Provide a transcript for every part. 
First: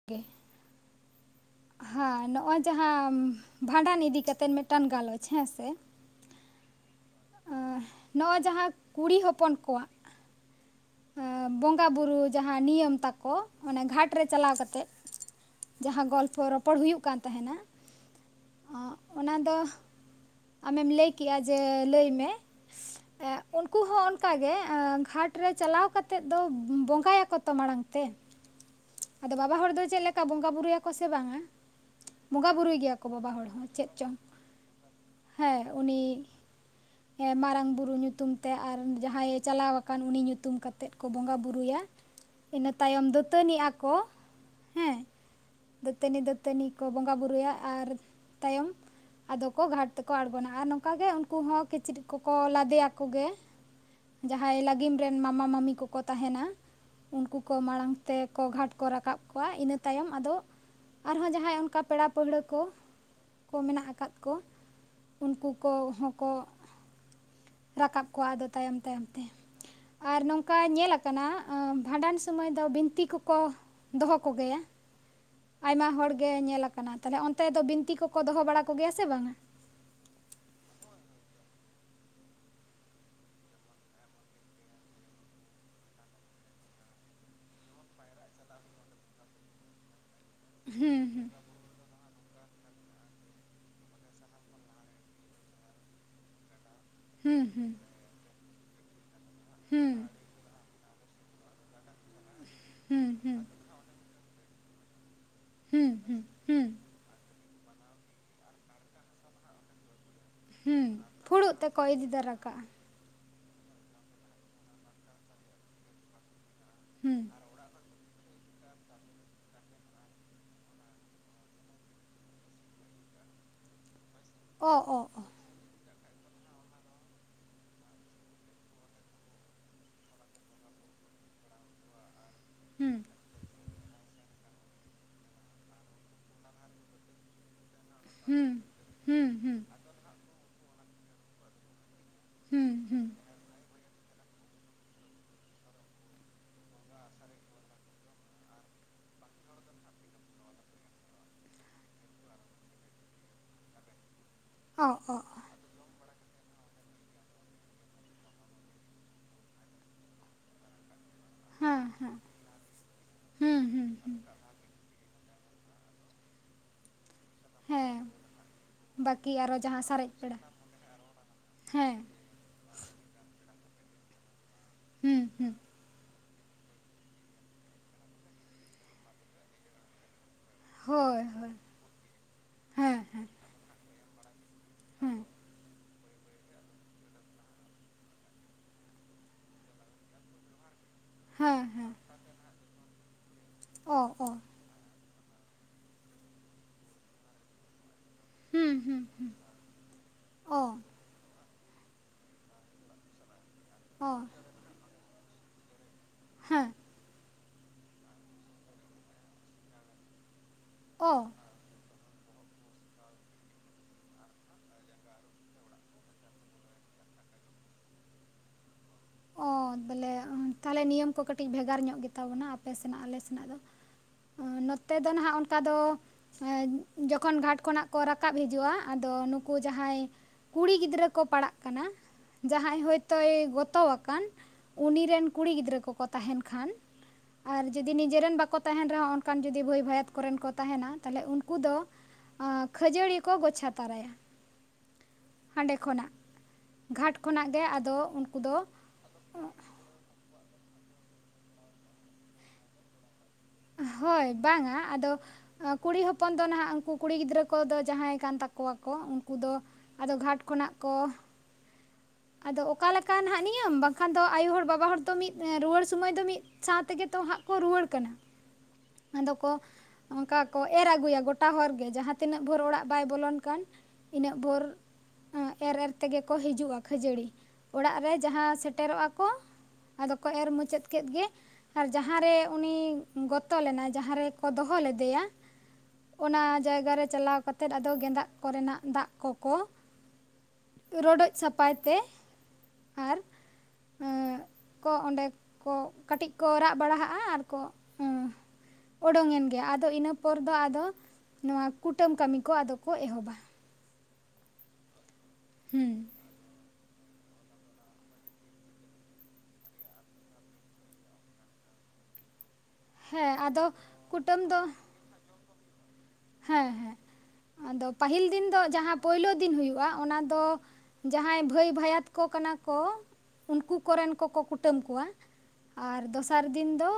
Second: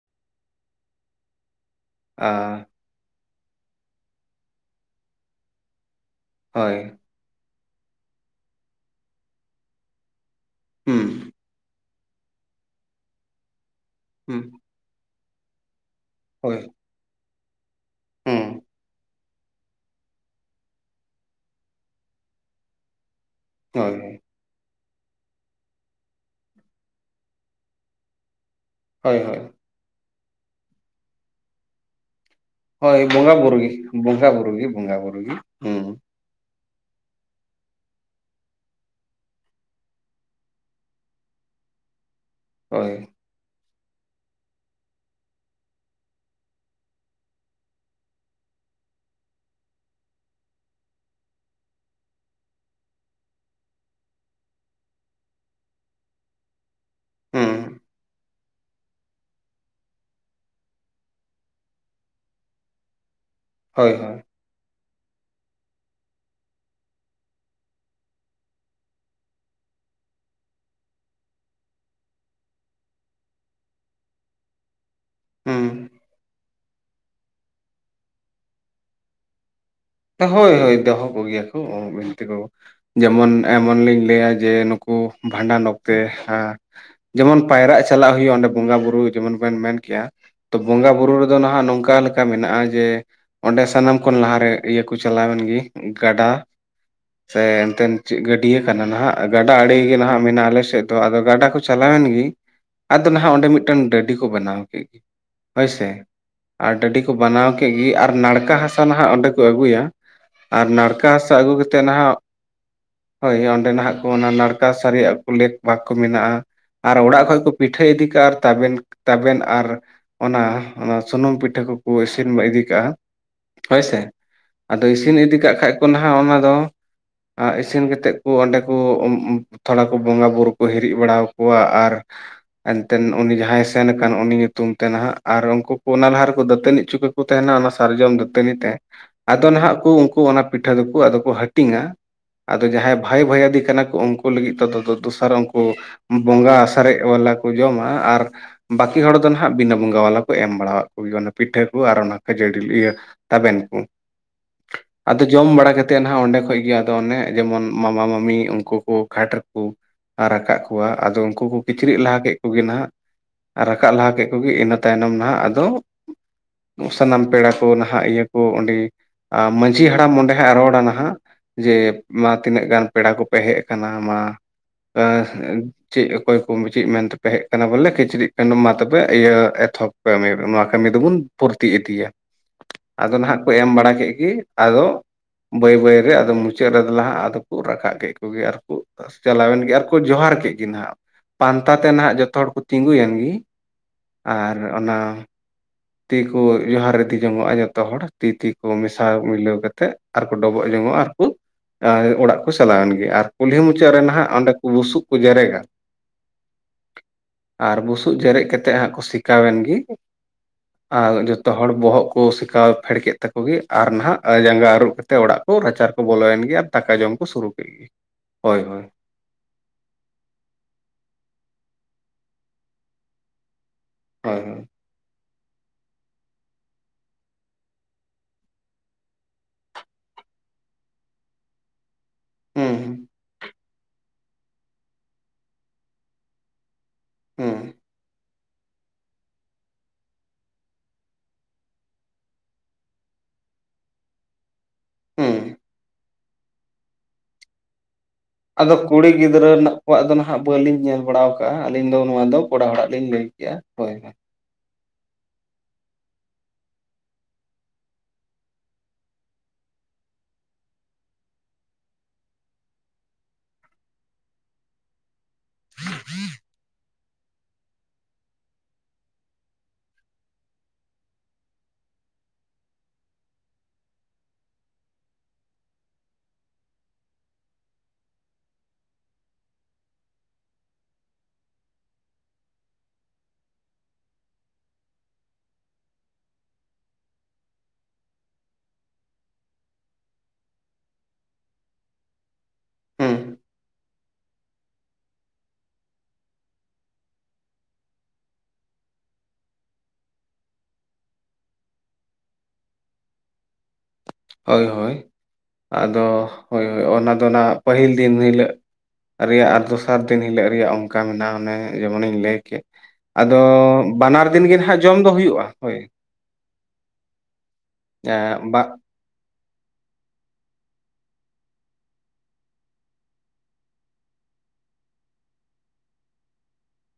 [unintelligible] ᱦᱮᱸ ᱱᱚᱜ ᱚᱭ ᱡᱟᱦᱟᱸ ᱵᱷᱟᱸᱰᱟᱱ ᱤᱫᱤ ᱠᱟᱛᱮᱫ ᱢᱤᱫᱴᱟᱝ ᱜᱟᱞᱚᱪ ᱦᱮᱸ ᱥᱮ ᱦᱳᱭ ᱱᱚᱜᱚᱭ ᱡᱟᱦᱟᱸ ᱠᱩᱲᱤ ᱦᱚᱯᱚᱱ ᱠᱚᱣᱟᱜ ᱦᱩᱸ ᱵᱚᱸᱜᱟ ᱵᱩᱨᱩ ᱡᱟᱦᱟᱸ ᱱᱤᱭᱚᱢ ᱛᱟᱠᱚ ᱚᱱᱟ ᱜᱷᱟᱴᱨᱮ ᱪᱟᱞᱟᱣ ᱠᱟᱛᱮ ᱡᱟᱦᱟᱸ ᱜᱚᱞᱯᱷᱚ ᱨᱚᱯᱚᱲ ᱦᱩᱭᱩᱜ ᱠᱟᱱ ᱛᱟᱦᱮᱱᱟ ᱦᱩᱸ ᱚᱱᱟ ᱫᱚ ᱟᱢᱮᱢ ᱞᱟᱹᱭ ᱠᱮᱜᱼᱟ ᱡᱮ ᱞᱟᱹᱭ ᱢᱮ ᱩᱱᱠᱩ ᱦᱚᱸ ᱚᱱᱠᱟᱜ ᱜᱮ ᱜᱷᱟᱴ ᱨᱮ ᱪᱟᱞᱟᱣ ᱠᱟᱛᱮᱫ ᱫᱚ ᱵᱚᱸᱜᱟᱭᱟᱠᱚ ᱛᱚ ᱢᱟᱲᱟᱝ ᱛᱮ᱾ ᱟᱫᱚ ᱵᱟᱵᱟ ᱦᱚᱲ ᱫᱚ ᱪᱮᱫ ᱞᱮᱠᱟ ᱵᱚᱸᱜᱟ ᱵᱩᱨᱩᱭᱟᱠᱚ ᱥᱮ ᱵᱟᱝ-ᱟ ᱵᱚᱸᱜᱟ ᱵᱩᱨᱩᱭ ᱜᱮᱭᱟ ᱠᱚ ᱵᱟᱵᱟ ᱦᱚᱲ ᱵᱚᱸᱜᱟᱼᱵᱩᱨᱩ ᱦᱚᱸ ᱜᱮ, ᱪᱮᱫ ᱪᱚᱝ, ᱵᱚᱸᱜᱟᱼᱵᱩᱨᱩ ᱜᱮ, ᱵᱚᱸᱜᱟᱼᱵᱩᱨᱩ ᱜᱮ, ᱦᱮᱸ ᱩᱱᱤ ᱦᱩᱸ, [inaudible] ᱮ ᱢᱟᱨᱟᱝ ᱵᱩᱨᱩ ᱧᱩᱛᱩᱢ ᱛᱮ ᱟᱨ ᱡᱟᱦᱟᱸᱭᱮ ᱪᱟᱞᱟᱣ ᱟᱠᱟᱱ ᱩᱱᱤ ᱧᱩᱛᱩᱢ ᱠᱟᱛᱮᱜ ᱠᱚ ᱵᱚᱸᱜᱟ ᱵᱩᱨᱩᱭᱟ᱾ [inaudible] ᱤᱱᱟᱹ ᱛᱟᱭᱚᱢ ᱫᱟᱹᱛᱟᱹᱱᱤ ᱟᱠᱚ ᱦᱮᱸ ᱫᱟᱹᱛᱟᱹᱱᱤ ᱫᱟᱹᱛᱟᱹᱱᱤ ᱠᱚ ᱵᱚᱸᱜᱟ ᱵᱩᱨᱩᱭᱟ ᱟᱨ ᱛᱟᱭᱚᱢ ᱟᱫᱚ ᱠᱚ ᱜᱷᱟᱴ ᱛᱮᱠᱚ ᱟᱬᱜᱚᱱᱟ ᱟᱨ ᱱᱚᱝᱠᱟ ᱜᱮ ᱩᱱᱠᱩ ᱦᱚᱸ ᱠᱤᱪᱨᱤᱡ ᱠᱚᱠᱚ ᱞᱟᱫᱮᱭᱟᱠᱚ ᱜᱮ ᱡᱟᱦᱟᱸᱭ ᱞᱟᱹᱜᱤᱢ ᱨᱮᱱ ᱢᱟᱢᱟ ᱢᱟᱢᱤ ᱠᱚᱠᱚ ᱛᱟᱦᱮᱱᱟ ᱩᱱᱠᱩ ᱠᱚ ᱦᱩᱸ, ᱢᱟᱲᱟᱝ ᱠᱚ ᱜᱷᱟᱴ ᱠᱚ ᱨᱟᱠᱟᱵ ᱠᱚᱣᱟ ᱤᱱᱟᱹ ᱛᱟᱭᱚᱢ ᱟᱫᱚ ᱟᱨᱦᱚᱸ ᱡᱟᱦᱟᱸᱭ ᱚᱱᱠᱟ ᱯᱮᱲᱟ ᱯᱟᱹᱲᱦᱟᱹ ᱠᱚ ᱠᱚ ᱢᱮᱱᱟᱜ ᱦᱳᱭ, ᱟᱠᱟᱫ ᱦᱳᱭ, ᱠᱚ ᱩᱱᱠᱩ ᱠᱚᱦᱚᱸ ᱠᱚ ᱨᱟᱠᱟᱵ ᱠᱚᱣᱟ ᱟᱫᱚ ᱛᱟᱭᱚᱢ ᱛᱟᱭᱚᱢ ᱛᱮ ᱟᱨ ᱱᱚᱝᱠᱟ ᱧᱮᱞ ᱟᱠᱟᱱᱟ ᱵᱷᱟᱸᱰᱟᱱ ᱥᱚᱢᱚᱭ ᱫᱚ ᱵᱤᱱᱛᱤ ᱠᱚᱠᱚ ᱫᱚᱦᱚ ᱠᱚᱜᱮᱭᱟ ᱟᱭᱢᱟ ᱦᱩᱸ, ᱦᱚᱲᱜᱮ ᱧᱮᱞ ᱟᱠᱟᱱ ᱚᱱᱛᱮ ᱫᱚ ᱵᱤᱱᱛᱤ ᱠᱚᱠᱚ ᱫᱚᱦᱚ ᱵᱟᱲᱟ ᱠᱚᱜᱮᱭᱟ ᱥᱮ ᱵᱟᱝᱟ? ᱦᱳᱭ ᱦᱳᱭ ᱫᱚᱦᱚ ᱠᱚ ᱜᱮᱭᱟ ᱠᱚ ᱵᱤᱱᱛᱤ ᱠᱚ᱾ ᱡᱮᱢᱚᱱ ᱮᱢᱚᱱ ᱞᱤᱧ ᱞᱟᱹᱭᱟ ᱡᱮ ᱱᱩᱠᱩ ᱵᱷᱟᱸᱰᱟᱱ ᱚᱠᱛᱮ ᱡᱮᱢᱚᱱ ᱯᱟᱭᱨᱟᱜ ᱪᱟᱞᱟᱜ ᱦᱩᱭᱩᱜᱼᱟ ᱚᱸᱰᱮ ᱵᱚᱸᱜᱟ ᱵᱩᱨᱩ ᱡᱮᱢᱚᱱ ᱵᱮᱱ ᱢᱮᱱ ᱠᱮᱜᱼᱟ ᱛᱚ ᱵᱚᱸᱜᱟ-ᱵᱩᱨᱩ ᱨᱮ ᱫᱚ ᱱᱟᱦᱟᱜ ᱱᱚᱝᱠᱟ ᱞᱮᱠᱟ ᱢᱮᱱᱟᱜ-ᱟ ᱡᱮ ᱚᱸᱰᱮ ᱥᱟᱱᱟᱢ ᱠᱷᱚᱱ ᱞᱟᱦᱟ ᱨᱮ ᱤᱭᱟᱹ ᱠᱩ ᱪᱟᱞᱟᱣᱮᱱ ᱜᱤ ᱜᱟᱰᱟ ᱥᱮ ᱮᱱᱛᱮᱱ ᱪᱤᱜ ᱜᱟᱹᱰᱭᱟᱹ ᱠᱟᱱᱟ ᱱᱟᱦᱟᱜ ᱜᱟᱰᱟ ᱟᱲᱮ ᱜᱮ ᱦᱩᱸ ᱱᱟᱦᱟᱜ ᱢᱮᱱᱟᱜᱼᱟ ᱟᱞᱮ ᱥᱮᱫ ᱫᱚ ᱟᱫᱚ ᱜᱟᱰᱟ ᱠᱚ ᱪᱟᱞᱟᱣᱮᱱ ᱜᱤ ᱟᱫᱚ ᱱᱟᱦᱟᱜ ᱚᱸᱰᱮ ᱢᱤᱫᱴᱟᱱ ᱰᱟᱹᱰᱤ ᱠᱚ ᱵᱮᱱᱟᱣ ᱠᱮᱜ ᱜᱮ᱾ ᱦᱳᱭ ᱥᱮ, ᱦᱩᱸ ᱟᱨ ᱰᱟᱹᱰᱤ ᱠᱚ ᱵᱟᱱᱟᱣ ᱠᱮᱜ ᱜᱤ ᱟᱨ ᱱᱟᱲᱠᱟ ᱦᱟᱥᱟ ᱱᱟᱦᱟᱜ ᱚᱸᱰᱮ ᱠᱚ ᱟᱹᱜᱩᱭᱟ ᱟᱨ ᱦᱩᱸ ᱱᱟᱲᱠᱟ ᱦᱟᱥᱟ ᱟᱹᱜᱩ ᱯᱷᱩᱲᱩᱜ ᱛᱮᱠᱚ ᱠᱟᱛᱮᱫ ᱤᱫᱤ ᱱᱟᱦᱟᱜ ᱛᱟᱨᱟ ᱠᱟᱜᱼᱟ ᱦᱳᱭ ᱚᱸᱰᱮ ᱱᱟᱦᱟᱜ ᱠᱚ ᱚᱱᱟ ᱱᱟᱲᱠᱟ ᱦᱟᱥᱟ ᱨᱮᱭᱟᱜ ᱞᱮᱠ ᱯᱟᱠ ᱠᱚ ᱢᱮᱱᱟᱜ-ᱟ ᱟᱨ ᱦᱩᱸ ᱚᱲᱟᱜ ᱠᱷᱚᱡ ᱠᱚ ᱯᱤᱴᱷᱟᱹᱭ ᱤᱫᱤ ᱠᱟᱜ-ᱟ ᱟᱨ ᱛᱟᱵᱮᱱ ᱛᱟᱵᱮᱱ ᱟᱨ ᱚᱱᱟ ᱚᱱᱟ ᱥᱩᱱᱩᱢ ᱯᱤᱴᱷᱟᱹ ᱠᱩᱠᱩ ᱤᱥᱤᱱ ᱤᱫᱤ ᱠᱟᱜ-ᱟ ᱦᱳᱭ ᱥᱮ ᱚ ᱟᱫᱚ ᱚ ᱤᱥᱤᱱ ᱚ ᱤᱫᱤ ᱠᱟᱜ ᱠᱷᱟᱡ ᱠᱚ ᱱᱟᱦᱟᱜ ᱚᱱᱟ ᱫᱚ ᱟᱸᱜ ᱤᱥᱤᱱ ᱠᱟᱛᱮᱫ ᱠᱩ ᱚᱸᱰᱮ ᱠᱩ ᱛᱷᱚᱲᱟ ᱠᱚ ᱵᱚᱸᱜᱟ ᱵᱩᱨᱩ ᱠᱚ ᱦᱤᱨᱤᱡ ᱵᱟᱲᱟ ᱣᱟᱠᱩᱣᱟ ᱟᱨ ᱦᱩᱸ ᱮᱱᱛᱮᱱ ᱩᱱᱤ ᱡᱟᱦᱟᱸᱭ ᱥᱮᱱ ᱠᱟᱱ ᱩᱱᱤ ᱛᱩᱢ ᱛᱮ ᱱᱟᱦᱟᱜ ᱟᱨ ᱩᱝᱠᱩ ᱠᱚ ᱚᱱᱟ ᱞᱟᱦᱟ ᱨᱮ ᱠᱚ ᱫᱟᱹᱛᱟᱹᱱᱤ ᱚᱪᱚ ᱠᱚ ᱛᱟᱦᱮᱱᱟ ᱚᱱᱟ ᱥᱟᱨᱡᱚᱢ ᱦᱩᱸ ᱫᱟᱹᱛᱟᱹᱱᱤ ᱛᱮ ᱦᱩᱸ ᱟᱫᱚ ᱦᱩᱸ ᱱᱟᱦᱟᱜ ᱠᱩ ᱩᱱᱠᱩ ᱚᱱᱟ ᱯᱤᱴᱷᱟᱹ ᱫᱩ ᱠᱩ ᱟᱫᱚ ᱠᱚ ᱦᱟᱹᱴᱤᱧᱟ ᱟᱫᱚ ᱦᱩᱸ ᱡᱟᱦᱟᱸᱭ ᱦᱩᱸ ᱵᱷᱟᱭ ᱵᱷᱚᱭᱦᱟᱫᱤ ᱠᱟᱱᱟ ᱠᱚ ᱩᱱᱠᱩ ᱩᱱ ᱞᱟᱹᱜᱤᱫ ᱛᱚ ᱛᱚ ᱛᱚ ᱫᱚᱥᱟᱨ ᱩᱱᱠᱩ ᱵᱚᱸᱜᱟ ᱥᱟᱨᱮᱡ ᱵᱟᱞᱟ ᱠᱚ ᱡᱚᱢᱟ ᱟᱨ ᱵᱟᱠᱤ ᱦᱚᱲ ᱫᱚ ᱱᱟᱟᱜ ᱵᱤᱱᱟᱹ ᱵᱚᱸᱜᱟ ᱵᱟᱞᱟ ᱠᱚ ᱮᱢ ᱵᱟᱲᱟᱣᱟᱜ ᱠᱚᱜᱮ ᱚᱱᱟ ᱯᱤᱴᱷᱟᱹ ᱠᱚ ᱟᱨ ᱚᱱᱟ ᱠᱷᱟᱹᱡᱟᱹᱲᱤ ᱤᱭᱟᱹ ᱛᱟᱵᱮᱱ ᱠᱚ ᱚ ᱚ ᱟᱫᱚ ᱚ ᱡᱚᱢ ᱵᱟᱲᱟ ᱠᱟ ᱛᱮᱱ ᱦᱟᱸᱜ ᱚᱸᱰᱮ ᱠᱷᱚᱡ ᱜᱮ ᱟᱫᱚ ᱚᱱᱮ ᱡᱮᱢᱚᱱ ᱢᱟᱢᱟ ᱢᱟᱢᱤ ᱩᱱᱠᱩ ᱠᱩ ᱠᱷᱟᱴ ᱨᱮ ᱠᱩ ᱟᱨᱠᱟᱫᱜ ᱠᱚᱣᱟ ᱟᱫᱚ ᱩᱝᱠᱩ ᱠᱩ ᱦᱮᱸ ᱠᱤᱪᱨᱤᱜ ᱞᱟᱦᱟ ᱦᱮᱸ ᱠᱮᱜ ᱠᱩᱜᱮᱱ ᱦᱟᱸᱜ ᱦᱩᱸ ᱦᱩᱸ ᱨᱟᱠᱟᱵ ᱞᱟᱦᱟ ᱦᱩᱸ ᱠᱮᱫ ᱠᱚᱜᱮ ᱤᱱᱟᱹ ᱛᱟᱭᱱᱚᱢ ᱱᱟᱦᱟᱜ ᱟᱫᱚ ᱥᱟᱱᱟᱢ ᱯᱮᱲᱟ ᱠᱚ ᱦᱮᱸ ᱱᱟᱦᱟᱜ ᱤᱭᱟᱹ ᱠᱚ ᱚᱸᱰᱮ ᱵᱟᱹᱠᱤ ᱟᱨᱚ ᱡᱟᱦᱟᱸ ᱢᱟᱺᱡᱷᱤ ᱥᱟᱨᱮᱡ ᱦᱟᱲᱟᱢ ᱚᱸᱰᱮ ᱯᱮᱲᱟ ᱦᱟᱸᱜ ᱨᱚᱲᱟ ᱱᱟᱦᱟᱜ ᱡᱮ ᱦᱮᱸ ᱢᱟ ᱛᱤᱱᱟᱹᱜ ᱜᱟᱱ ᱯᱮᱲᱟ ᱠᱚ ᱯᱮ ᱦᱮᱡ ᱟᱠᱟᱱᱟ ᱢᱟ ᱦᱩᱸ ᱦᱩᱸ [inaudible] ᱪᱮᱜ ᱚᱠᱚᱭ ᱠᱚ ᱪᱮᱫ ᱢᱮᱱ ᱛᱮᱯᱮ ᱦᱮᱡ ᱟᱠᱟᱱᱟ ᱵᱚᱞᱮ ᱠᱤᱪᱨᱤᱜ ᱠᱷᱟᱰᱩᱢ ᱢᱟ ᱛᱚᱵᱮ ᱤᱭᱟᱹ ᱮᱛᱚᱦᱚᱵ ᱯᱮ [inaudible] ᱢᱟ ᱠᱟᱹᱢᱤ ᱫᱚ ᱵᱩᱱ ᱦᱳᱭ ᱦᱳᱭ ᱵᱷᱩᱨᱛᱤ ᱤᱫᱤᱭᱟ ᱦᱮᱸ ᱟᱫᱚ ᱦᱮᱸ ᱱᱟᱦᱟᱜ ᱠᱚ ᱮᱢ ᱵᱟᱲᱟ ᱠᱮᱜ ᱜᱮ ᱟᱫᱚ ᱦᱮᱸ ᱵᱟᱹᱭ ᱵᱟᱹᱭ ᱨᱮ ᱟᱫᱚ ᱢᱩᱪᱟᱹᱫ ᱨᱮ ᱫᱚ ᱞᱟᱦᱟ ᱟᱫᱚ ᱠᱚ ᱨᱟᱠᱟᱵ ᱠᱮᱫ ᱠᱚᱜᱮ ᱟᱨ ᱠᱩ ᱪᱟᱞᱟᱣᱮᱱ ᱜᱮ ᱟᱨ ᱠᱚ ᱡᱚᱦᱟᱨ ᱠᱮᱜ ᱜᱮ ᱱᱟᱦᱟᱜ ᱦᱮᱸ ᱯᱟᱱᱛᱟ ᱛᱮ ᱱᱟᱦᱟᱜ ᱡᱚᱛᱚ ᱦᱚᱲ ᱠᱚ ᱛᱤᱸᱜᱩᱭᱮᱱ ᱜᱮ ᱚᱸ ᱚᱸ ᱦᱮᱸ ᱚᱱᱟ ᱛᱤ ᱠᱚ ᱡᱚᱦᱟᱨ ᱨᱤᱛᱤ ᱡᱚᱝᱚᱜ-ᱟ ᱡᱚᱛᱚ ᱦᱚᱲ ᱛᱤ ᱛᱤ ᱠᱚ ᱦᱩᱸ ᱦᱩᱸ ᱢᱮᱥᱟ ᱦᱩᱸ ᱢᱤᱞᱟᱹᱣ ᱠᱟᱛᱮᱜ ᱟᱨ ᱠᱚ ᱚ ᱰᱚᱵᱚᱜ ᱡᱚᱝᱚᱜ-ᱟ ᱟᱨ ᱠᱚ ᱚᱲᱟᱜ ᱠᱚ ᱪᱟᱞᱟᱣᱮᱱ ᱜᱮ ᱟᱨ ᱠᱩᱞᱦᱤ ᱢᱩᱪᱟᱹᱜ ᱨᱮ ᱚ ᱱᱟᱦᱟᱜ ᱚᱸᱰᱮ ᱵᱩᱥᱩᱵ ᱠᱚ ᱡᱨᱮᱜᱟ ᱦᱮᱸ ᱟᱨ ᱵᱩᱥᱩᱵ ᱡᱮᱨᱮᱜ ᱠᱟᱛᱮᱜ ᱦᱟᱸᱜ ᱠᱚ ᱥᱮᱠᱟᱣᱮᱱ ᱜᱮ ᱚ ᱟᱨ ᱡᱚᱛᱚ ᱦᱚᱲ ᱵᱚᱦᱚᱜ ᱠᱚ ᱥᱮᱠᱟᱣ ᱯᱷᱮᱰ ᱠᱮᱜ ᱛᱟᱠᱚ ᱜᱮ ᱟᱨ ᱱᱟᱦᱟᱜ ᱡᱟᱸᱜᱟ ᱟᱹᱨᱩᱵ ᱠᱟᱛᱮᱜ ᱚᱲᱟᱜ ᱠᱚ ᱨᱟᱪᱟ ᱨᱮ ᱠᱚ ᱵᱚᱞᱚᱭᱮᱱ ᱜᱮ ᱟᱨ ᱫᱟᱠᱟ ᱡᱚᱢ ᱠᱚ ᱥᱩᱨᱩ ᱠᱮᱜ ᱜᱮ ᱦᱳᱭ ᱦᱳᱭ ᱚᱸ ᱵᱚᱞᱮ ᱛᱟᱦᱞᱮ ᱱᱤᱭᱟᱹᱢ ᱠᱚ ᱠᱟᱹᱴᱤᱡ ᱵᱷᱮᱜᱟᱨ ᱧᱚᱸᱜ ᱜᱮᱛᱟ ᱵᱚᱱᱟ ᱟᱯᱮ ᱥᱮᱱᱟᱜ ᱟᱞᱮ ᱥᱮᱱᱟᱜ ᱫᱚ ᱦᱚᱭ ᱦᱚᱭ ᱛᱮ ᱫᱚ ᱱᱟᱦᱟᱜ ᱚᱱᱠᱟ ᱫᱚ [inaudible] ᱡᱚᱠᱷᱚᱱ ᱜᱷᱟᱴ ᱠᱷᱚᱱᱟᱜ ᱠᱚ ᱨᱟᱠᱟᱵ ᱦᱤᱡᱩᱜ-ᱟ ᱟᱫᱚ ᱱᱩᱠᱩ ᱡᱟᱦᱟᱸᱭ ᱠᱩᱲᱤ ᱜᱤᱫᱽᱨᱟᱹ ᱠᱚ ᱯᱟᱲᱟᱜ ᱠᱟᱱᱟ ᱡᱟᱦᱟᱸᱭ ᱦᱩᱸ ᱦᱳᱭᱛᱚᱭ ᱜᱚᱛᱚ ᱣᱟᱠᱟᱱ ᱩᱱᱤ ᱨᱮᱱ ᱠᱩᱲᱤ ᱜᱤᱫᱽᱨᱟᱹ ᱠᱚ ᱠᱚ ᱛᱟᱦᱮᱱ ᱠᱷᱟᱱ ᱦᱩᱸ ᱦᱩᱸ ᱟᱨ ᱡᱩᱫᱤ ᱱᱤᱡᱮ ᱨᱮᱱ ᱵᱟᱠᱚ ᱛᱟᱦᱮᱱ ᱨᱮ ᱦᱚᱸ ᱚᱱᱠᱟᱱ ᱡᱩᱫᱤ ᱵᱟᱹᱭ ᱵᱷᱟᱭᱟᱛ ᱠᱚᱨᱮᱱ ᱠᱚ ᱛᱟᱦᱮᱱᱟ ᱛᱟᱞᱦᱮ ᱩᱱᱠᱩ ᱫᱚ [inaudible] ᱠᱷᱟᱹᱡᱟᱹᱲᱤ ᱠᱚ ᱜᱚᱪᱷᱟ ᱛᱟᱨᱟᱭᱟ ᱦᱩᱸ ᱦᱟᱸᱰᱮ ᱠᱷᱚᱱᱟᱜ ᱜᱷᱟᱴ ᱠᱷᱚᱱᱟᱜ ᱜᱮ ᱟᱫᱚ ᱫᱚ ᱟᱫᱚ ᱠᱩᱲᱤ ᱜᱤᱫᱽᱨᱟᱹ ᱱᱟᱜ ᱠᱚᱣᱟᱜ ᱫᱚ ᱱᱟᱦᱟᱜ ᱵᱟᱹᱞᱤᱧ ᱧᱮᱞ ᱵᱟᱲᱟᱣ ᱠᱟᱜ-ᱟ ᱟᱹᱞᱤᱧ ᱫᱚ ᱱᱚᱣᱟ ᱫᱚ ᱠᱚᱲᱟ ᱦᱚᱲᱟᱜ ᱞᱤᱧ ᱞᱟᱹᱭ ᱠᱮᱜ-ᱟ ᱦᱳᱭ ᱦᱳᱭ ᱵᱟᱝᱟ ᱟᱫᱚ ᱠᱩᱲᱤ ᱦᱚᱯᱚᱱ ᱫᱚ ᱱᱟᱦᱟᱜ ᱩᱱᱠᱩ ᱠᱩᱲᱤ ᱜᱤᱫᱽᱨᱟᱹ ᱠᱚᱫᱚ ᱡᱟᱦᱟᱸᱭ ᱠᱟᱱ ᱛᱟᱠᱚᱣᱟ ᱠᱚ ᱩᱱᱠᱩ ᱫᱚ ᱟᱫᱚ ᱜᱷᱟᱴ ᱠᱷᱚᱱᱟᱜ ᱠᱚ ᱟᱫᱚ ᱚᱠᱟᱞᱮᱠᱟ ᱦᱟᱸᱜ ᱱᱤᱭᱟᱹᱢ ᱵᱟᱝᱠᱷᱟᱱ ᱫᱚ ᱟᱭᱳ ᱦᱚᱲ ᱵᱟᱵᱟ ᱦᱚᱲ ᱫᱚ ᱢᱤᱫ ᱨᱩᱣᱟᱹᱲ ᱥᱳᱢᱟᱹᱭ ᱫᱚ ᱢᱤᱫ ᱥᱟᱶ ᱛᱮᱜᱮ ᱛᱚ ᱦᱟᱸᱜ ᱠᱚ ᱨᱩᱣᱟᱹᱲ ᱠᱟᱱᱟ [inaudible] ᱟᱫᱚ ᱠᱚ ᱚᱝᱠᱟ ᱠᱚ ᱮᱨ ᱟᱹᱜᱩᱭᱟ ᱜᱚᱴᱟ ᱦᱚᱲᱜᱮ ᱡᱟᱦᱟᱸ ᱛᱤᱱᱟᱹᱜ ᱵᱷᱳᱨ ᱚᱲᱟᱜ ᱵᱟᱭ ᱵᱚᱞᱚᱱ ᱠᱟᱱ ᱤᱱᱟᱹᱜ ᱵᱷᱳᱨ ᱮᱨ ᱮᱨ ᱛᱮᱜᱮᱠᱚ ᱦᱤᱡᱩᱜ-ᱟ ᱠᱷᱟᱹᱡᱟᱹᱲᱤ ᱚᱲᱟᱜ ᱨᱮ ᱡᱟᱦᱟᱸ ᱥᱮᱴᱮᱨᱚᱜᱼᱟ ᱠᱚ ᱟᱫᱚ ᱠᱚ ᱮᱨ ᱢᱩᱪᱟᱹᱫ ᱠᱮᱫ ᱜᱮ ᱟᱨ ᱡᱟᱦᱟᱸ ᱨᱮ ᱩᱱᱤ ᱜᱚᱛᱚ ᱞᱮᱱᱟᱭ ᱡᱟᱦᱟᱸ ᱨᱮᱠᱚ ᱫᱚᱦᱚ ᱞᱮᱫᱮᱭᱟ ᱚᱱᱟ ᱡᱟᱭᱜᱟ ᱨᱮ ᱪᱟᱞᱟᱣ ᱠᱟᱛᱮᱫ ᱟᱫᱚ ᱜᱮᱸᱫᱟᱜ ᱠᱚᱨᱮᱱᱟᱜ ᱫᱟᱜ ᱠᱚᱠᱚ ᱨᱚᱰᱚᱡ ᱥᱟᱯᱷᱟᱭ ᱛᱮ ᱦᱩᱸ ᱟᱨ ᱠᱚ ᱚᱸᱰᱮ ᱠᱚ ᱠᱟᱹᱴᱤᱡ ᱠᱚ ᱨᱟᱜ ᱵᱟᱲᱟᱦᱟᱜᱼᱟ ᱟᱨ ᱠᱚ ᱚᱰᱚᱝᱮᱱ ᱜᱮᱭᱟ ᱟᱫᱚ ᱤᱱᱟᱹ ᱯᱚᱨ ᱫᱚ ᱟᱫᱚ ᱱᱚᱣᱟ ᱠᱩᱴᱟᱹᱢ ᱠᱟᱹᱢᱤ ᱠᱚ ᱟᱫᱚ ᱠᱚ ᱮᱦᱚᱵᱟ ᱦᱳᱭ ᱦᱳᱭ ᱦᱮᱸ ᱟᱫᱚ ᱦᱳᱭ ᱚᱱᱟ ᱫᱚ ᱱᱟᱜ ᱯᱟᱹᱦᱤᱞ ᱫᱤᱱ ᱦᱤᱞᱳᱜ ᱨᱮᱭᱟᱜ ᱟᱨ ᱫᱚᱥᱟᱨ ᱫᱤᱱ ᱦᱤᱞᱳᱜ ᱨᱮᱭᱟᱜ ᱚᱝᱠᱟ ᱢᱮᱱᱟᱜᱼᱟ ᱚᱱᱮ ᱡᱮᱢᱚᱱᱤᱧ ᱞᱟᱹᱭ ᱠᱮᱜ ᱦᱮᱸ ᱟᱫᱚ ᱵᱟᱱᱟᱨ ᱠᱩᱴᱟᱹᱢ ᱫᱤᱱ ᱜᱮ ᱫᱚ ᱦᱟᱸᱜ ᱡᱚᱢ ᱫᱚ ᱦᱩᱭᱩᱜᱼᱟ ᱦᱳᱭ ᱦᱮᱸ ᱦᱮᱸ ᱟᱫᱚ ᱯᱟᱹᱦᱤᱞ ᱫᱤᱱ ᱮᱸ ᱵᱟ ᱫᱚ ᱡᱟᱦᱟᱸ ᱯᱳᱭᱞᱳ ᱫᱤᱱ ᱦᱩᱭᱩᱜᱼᱟ ᱚᱱᱟ ᱫᱚ ᱡᱟᱦᱟᱸᱭ ᱵᱷᱟᱹᱭ ᱵᱷᱟᱭᱟᱛ ᱠᱚ ᱠᱟᱱᱟ ᱠᱚ ᱩᱱᱠᱩ ᱠᱚᱨᱮᱱ ᱠᱚᱠᱚ ᱠᱩᱴᱟᱹᱢ ᱠᱚᱣᱟ ᱟᱨ ᱫᱚᱥᱟᱨ ᱫᱤᱱ ᱫᱚ